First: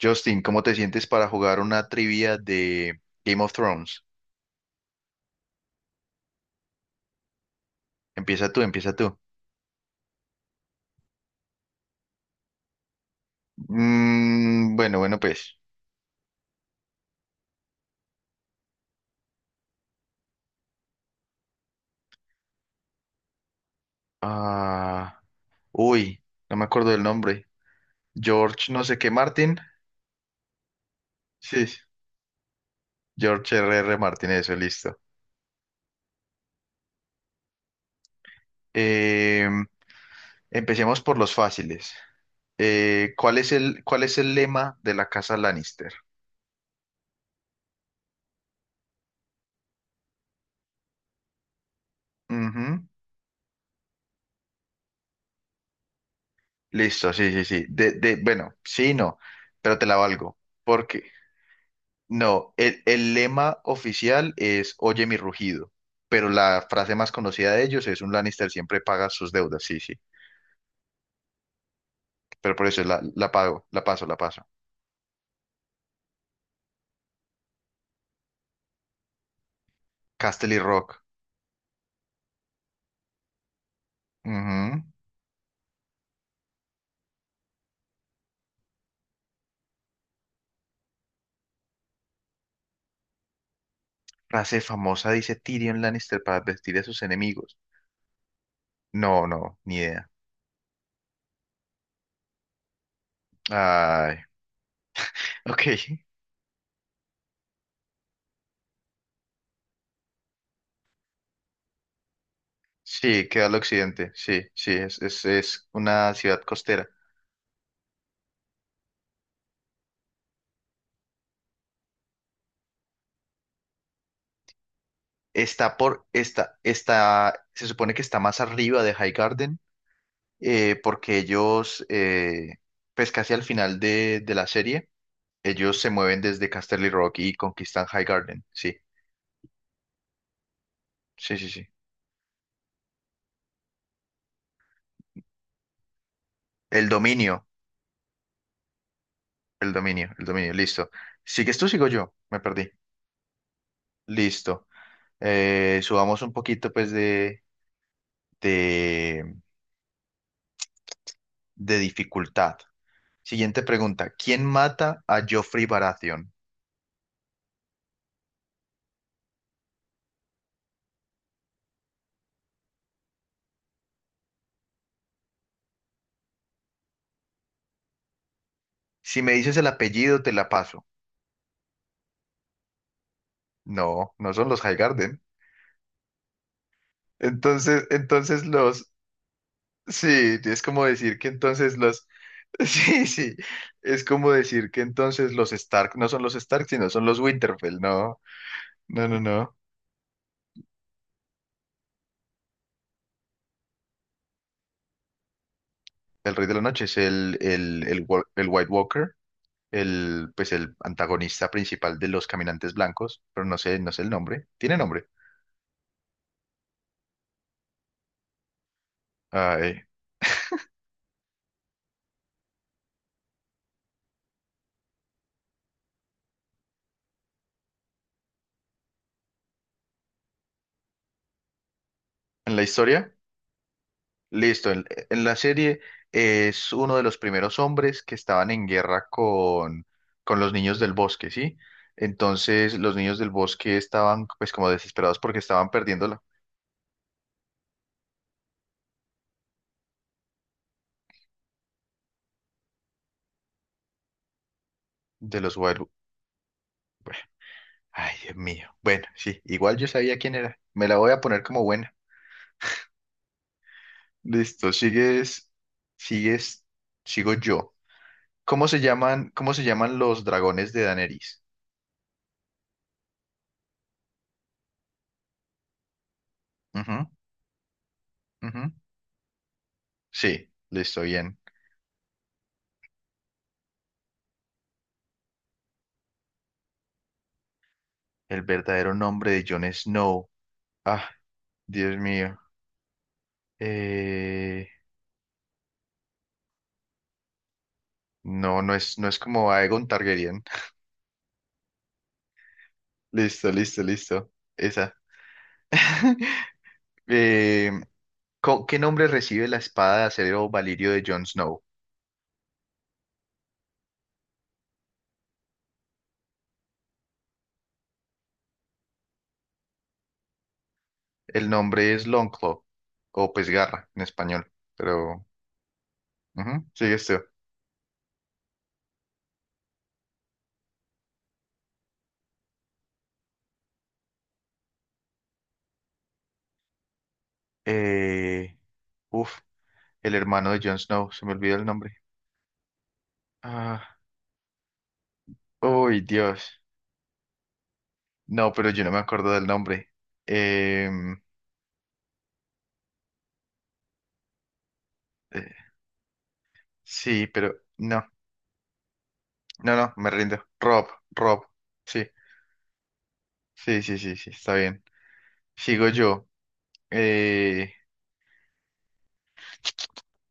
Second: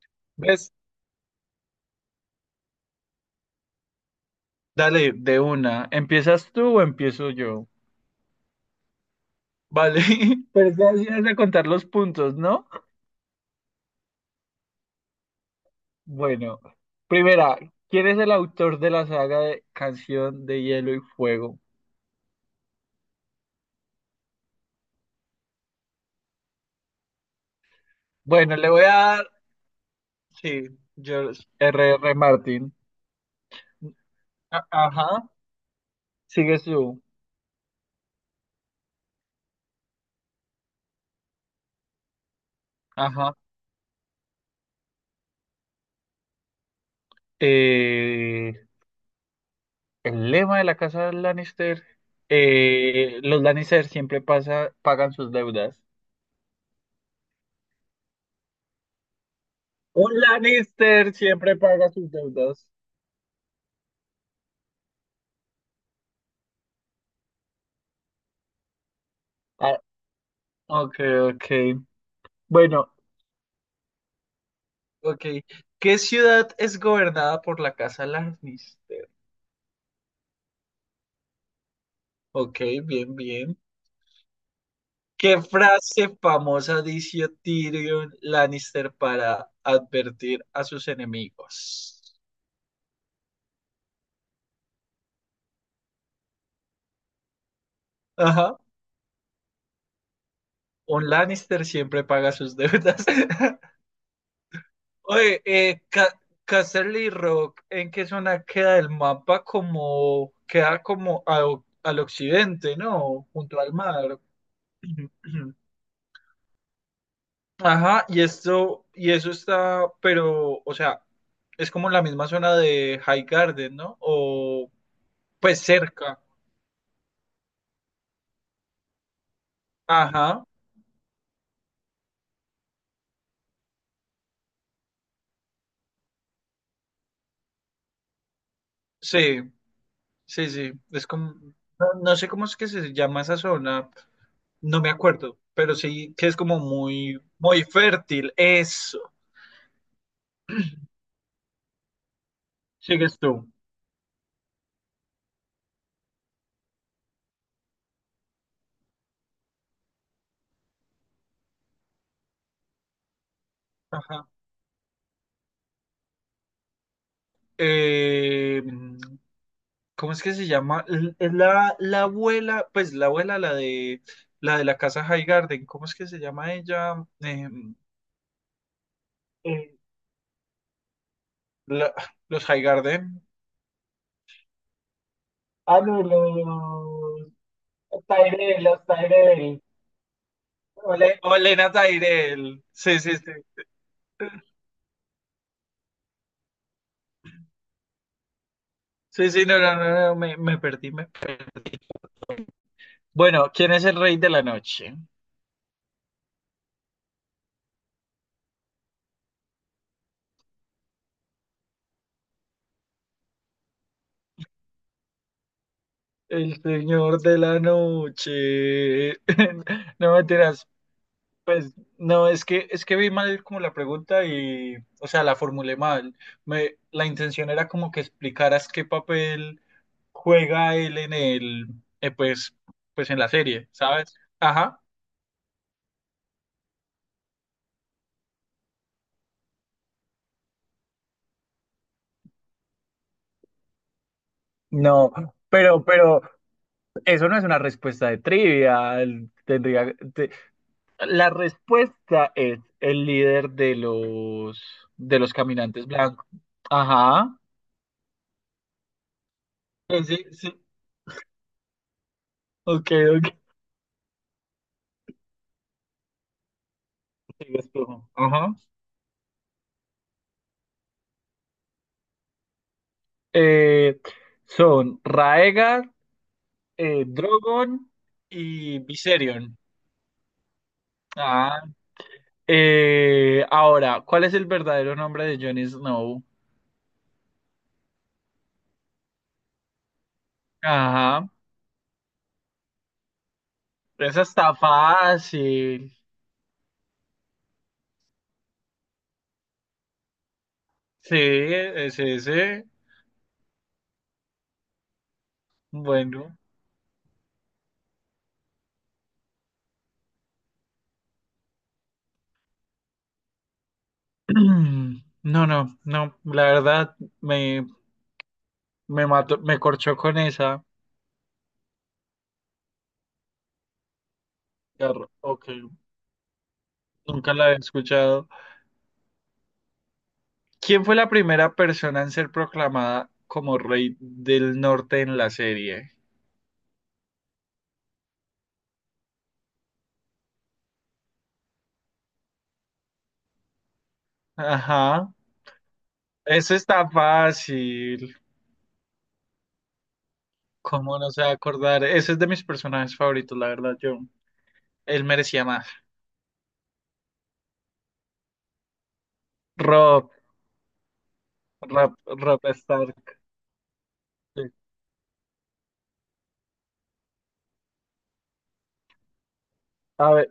Justin, ¿cómo ¿Ves? te sientes para jugar una trivia de Game of Thrones? Dale, de una. ¿Empiezas tú o empiezo yo? Empieza tú, empieza tú. Vale, pues ya ibas a contar los puntos, ¿no? Bueno, bueno, pues. Bueno, primera, ¿quién es el autor de la saga de Canción de Hielo y Fuego? Ah, uy, no me acuerdo del nombre. Bueno, le George, voy no a sé qué, dar, Martin. sí, George Sí, sí, R R Martin. George R. R. Martin, eso, listo. Ajá, sigues tú. Eh, empecemos por los fáciles. Ajá. ¿Cuál es el lema de la casa Lannister? Eh, el lema de la casa de Lannister. Ujú. Los Lannister siempre pasa, pagan sus deudas. Listo, sí, sí, sí. Bueno, sí, y no, pero te la Un valgo. Porque Lannister siempre paga sus no, deudas. El lema oficial es Oye mi rugido, pero la frase más conocida de ellos es un Lannister siempre paga sus deudas, Ah, sí, sí, ok, ok. pero por eso Bueno, la pago, la paso. ok. ¿Qué ciudad es gobernada por la Casa Lannister? Casterly Rock, Ok, bien, bien. ujú. ¿Qué frase famosa dice Tyrion Lannister para advertir a sus enemigos? Frase famosa dice Tyrion Lannister para advertir a sus enemigos. Ajá. No, no, ni idea. Un Lannister siempre paga sus deudas. Ay, Oye, ok, Casterly Rock, ¿en qué zona queda el mapa? Como queda al occidente, sí, ¿no? queda al Junto al occidente, mar. sí, sí, es una ciudad costera. Ajá, y eso está, pero, o sea, es como la misma zona de High Garden, ¿no? O pues cerca. Está, se supone que está más arriba de Highgarden, Ajá, porque ellos, pues casi al final de la serie, ellos se mueven desde Casterly Rock y conquistan High Garden. Sí, sí, sí, sí. Es como, sí, sí, sí. no, no sé cómo es que se llama esa zona, no me acuerdo, pero sí que es como El muy, dominio, muy fértil. Eso. El dominio, listo. ¿Sigues tú, sigo yo? Me perdí. Sigues tú. Listo. Subamos un poquito, pues, de, de dificultad. Siguiente pregunta. Ajá. ¿Quién mata a Joffrey Baratheon? Eh, ¿Cómo es que se llama? Es la abuela, pues la abuela, la de la casa High Garden, ¿cómo es que se llama ella? Si me dices el el- apellido, te la paso. La- los Highgarden. No, no son los High Garden. Ah, no, Entonces, los entonces Tyrell, los los... Tyrell. Sí, es como decir Ole. que Olena entonces los... Tyrell. Sí, Sí, sí, sí, sí. es como decir que entonces los Stark no son los Stark, sino son los Winterfell, no, no, no, Sí, sí, no. no, no, no, no, me perdí. Bueno, ¿quién es el rey de la noche? El Rey de la Noche es el White Walker, el, pues el antagonista principal de los Caminantes Blancos, pero no sé, no sé el nombre. ¿Tiene nombre? El señor de la noche. Ay, No, mentiras. Pues no, es que vi mal como la pregunta y, o sea, la formulé mal. La intención era como que explicaras qué papel juega él en eh, pues, en la pues historia. en la serie, ¿sabes? Listo, Ajá. En la serie es uno de los primeros hombres que estaban en guerra con los niños del bosque, ¿sí? Entonces los niños del bosque estaban pues como No, desesperados porque estaban perdiendo pero la- eso no es una respuesta de trivia. Tendría, la respuesta es el líder de los de los caminantes Wild... blancos. Bueno, Ajá. ay, Dios mío. Bueno, sí, igual yo sabía sí, quién era. sí. Me la voy a poner como buena. Ok, ok. Listo, sigues, sigo Sigues yo. tú. Ajá. Cómo se llaman los dragones de Daenerys? Eh, son Raegar, Ujú, Drogon. ujú. Y Viserion. Sí, listo, bien. Ah, eh, ahora, ¿cuál es el verdadero nombre de Jon Snow? El verdadero nombre de Jon Snow. Ah, Ajá, Dios mío. esa está Eh, fácil. no, no es, no es como Aegon Targaryen. Sí, es ese. Listo, listo, listo. Esa. Bueno. Eh, ¿qué nombre recibe la espada de acero Valirio de Jon Snow? No, no, no, la verdad me mató, me corchó con esa. El nombre es Longclaw, o pues garra en español, pero Ok, ujú, sigue esto. nunca la había escuchado. ¿Quién fue la primera persona en ser proclamada como rey del norte en la serie? Eh, uf, el hermano de Jon Snow, se me olvidó el nombre. Ah, Ajá, uy, eso Dios. está fácil. No, pero yo no me acuerdo del nombre. ¿Cómo no Em, se va a acordar? Ese es de mis personajes favoritos, la verdad, yo. Él merecía más. eh, sí, pero no. No, no, me Rob, rindo. Rob, Rob. Rob, Sí, Rob Stark. sí, sí, sí, sí, Sí. está bien. Sigo yo. Eh, A ver,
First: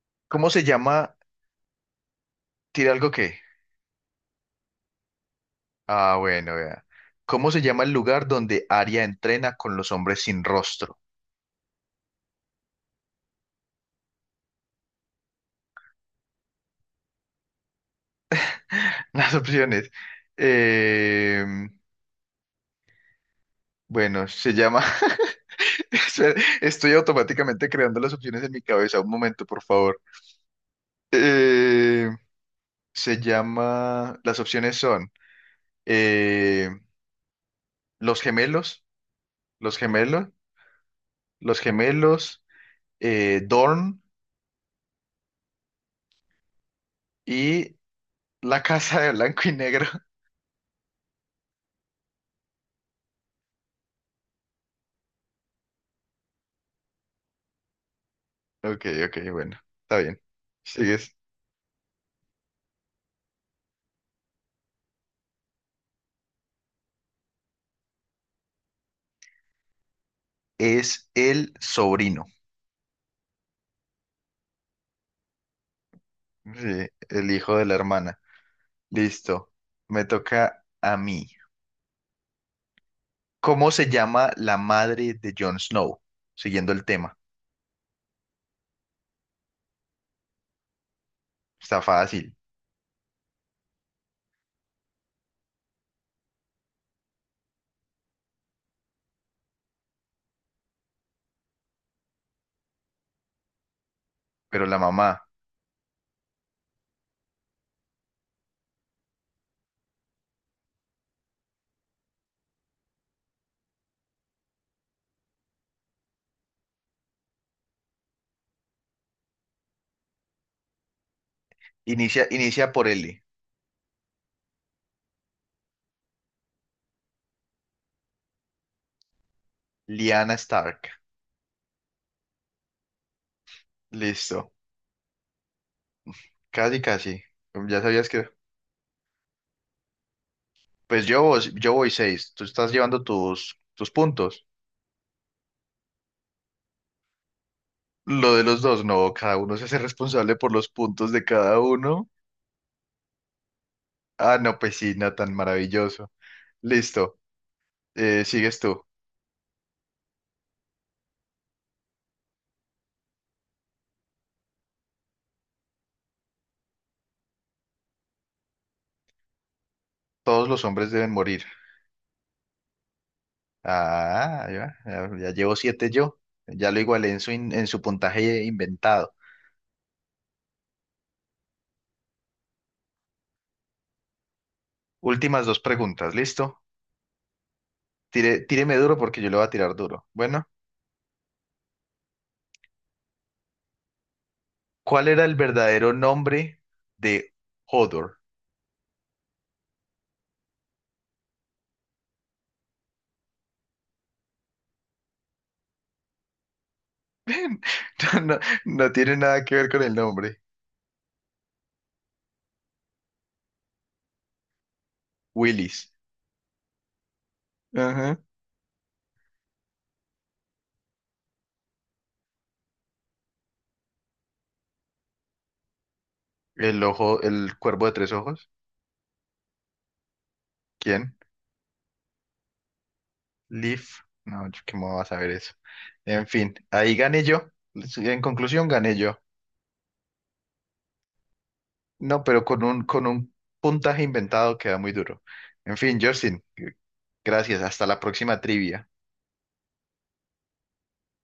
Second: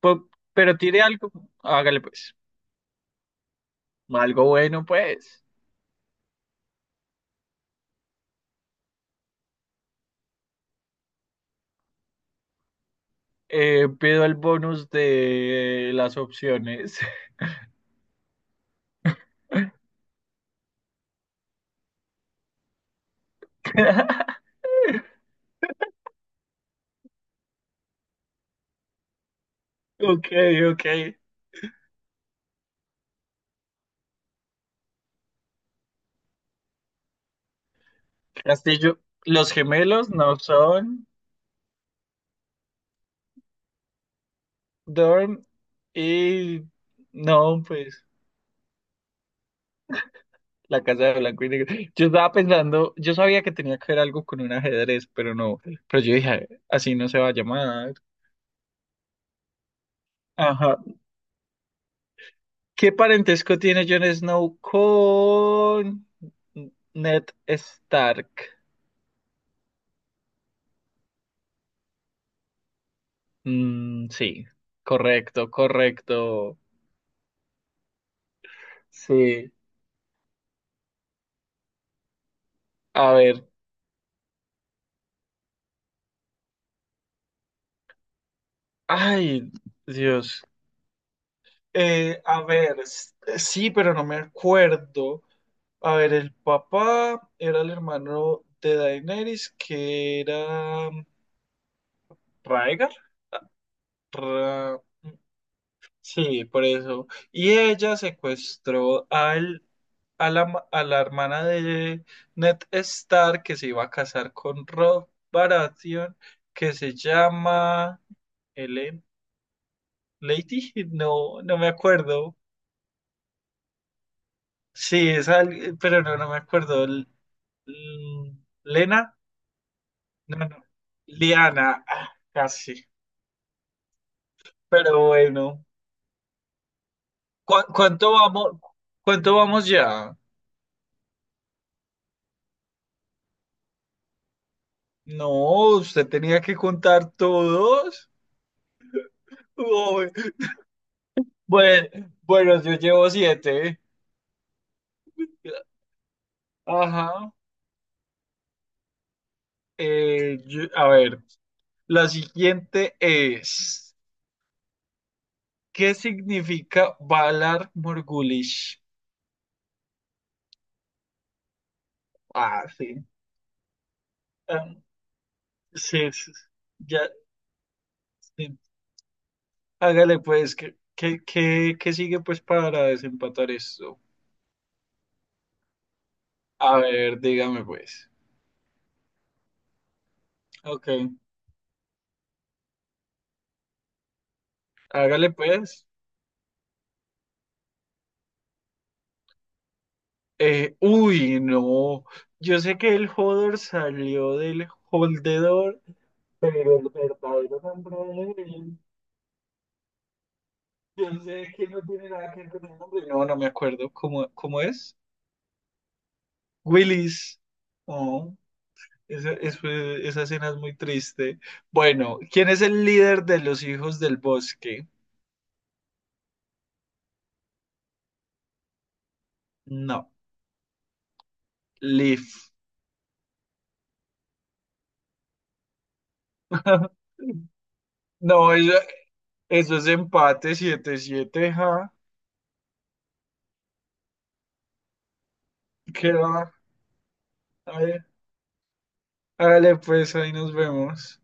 ¿Cómo se pero tire llama? algo. Hágale pues. ¿Tira algo qué? Algo bueno, pues. Ah, bueno, vea. ¿Cómo se llama el lugar donde Aria entrena con los hombres sin rostro? Pido el bonus de las opciones. Las opciones. Eh, bueno, se llama. Espera, estoy automáticamente creando las opciones en mi cabeza. Un momento, por favor. Ok, ok. Eh, se llama. Las opciones son eh, los gemelos, Castillo. Los los gemelos gemelos. no son Los Gemelos, Dorn Dorm y... No, y pues. La Casa de Blanco y Negro. La casa de blanco y negro. Yo estaba pensando, yo sabía que tenía que ver algo con un ajedrez, pero no. Pero yo dije, así no se va a llamar. Ok, ok, bueno, está bien. Ajá. Sigues. ¿Qué parentesco tiene Jon Snow con Ned Stark? Es el sobrino, Mm, sí, correcto, correcto. sí, el hijo de la hermana. Listo, Sí. me toca a mí. A ver. ¿Cómo se llama la madre de Jon Snow? Siguiendo el tema. Ay, Dios. Está fácil, A ver, sí, pero no me acuerdo. A ver, el papá era el hermano de Daenerys, que era Rhaegar. pero la Ra- mm, mamá. Sí, por eso. Y ella secuestró al, a a la hermana de Ned Stark, que se iba a casar con Rob Baratheon, que se llama Ellen Lady. No, no me acuerdo. Inicia por L. Sí, pero no, no me acuerdo. L- Lena, Lyanna no, no. Stark. Liana. Ah, casi. Listo, Pero bueno, casi, casi. ¿Cu- Ya sabías cuánto que... vamos, ¿cuánto vamos ya? Pues yo, yo voy seis. Tú estás llevando tus puntos. No, usted tenía que contar todos. Lo de los dos, no, cada uno se hace Uy, responsable por los puntos de cada bueno, uno. bueno, yo llevo 7. Ah, no, pues sí, no, tan maravilloso. Listo, Ajá. Sigues tú. A ver, la siguiente es, ¿qué significa Valar Morgulis? Todos los hombres deben morir. Ah, sí. Ah, ahí va, Ah, ya llevo siete sí, yo. sí, sí. Ya lo Ya, igualé en su, en su puntaje sí. inventado. Hágale pues, ¿qué sigue pues para desempatar esto? Últimas dos preguntas, ¿listo? A ver, dígame pues. Tíreme duro porque yo le voy a tirar duro. Bueno, Ok. ¿cuál era Hágale el pues. verdadero nombre de Hodor? Uy, no. Yo sé que el Hodor salió del Holdedor, pero el verdadero nombre No, no de él, no tiene nada que ver con el nombre. yo sé que no tiene nada que ver con el nombre. No, no me acuerdo. ¿Cómo es? Willis. Willis. Ajá. Oh, esa, esa escena es muy triste. Bueno, ¿quién es el líder de los hijos del bosque? El ojo, el cuervo de tres ojos. No, ¿Quién? Leaf. Leaf. No, yo ¿cómo vas a ver eso? En fin, ahí gané yo. Sí, en No, conclusión, eso, gané yo. eso es empate 7-7, ja. No, pero con un puntaje inventado queda muy duro. En fin, Justin, Queda gracias. Hasta la próxima trivia. hágale pues, ahí nos vemos.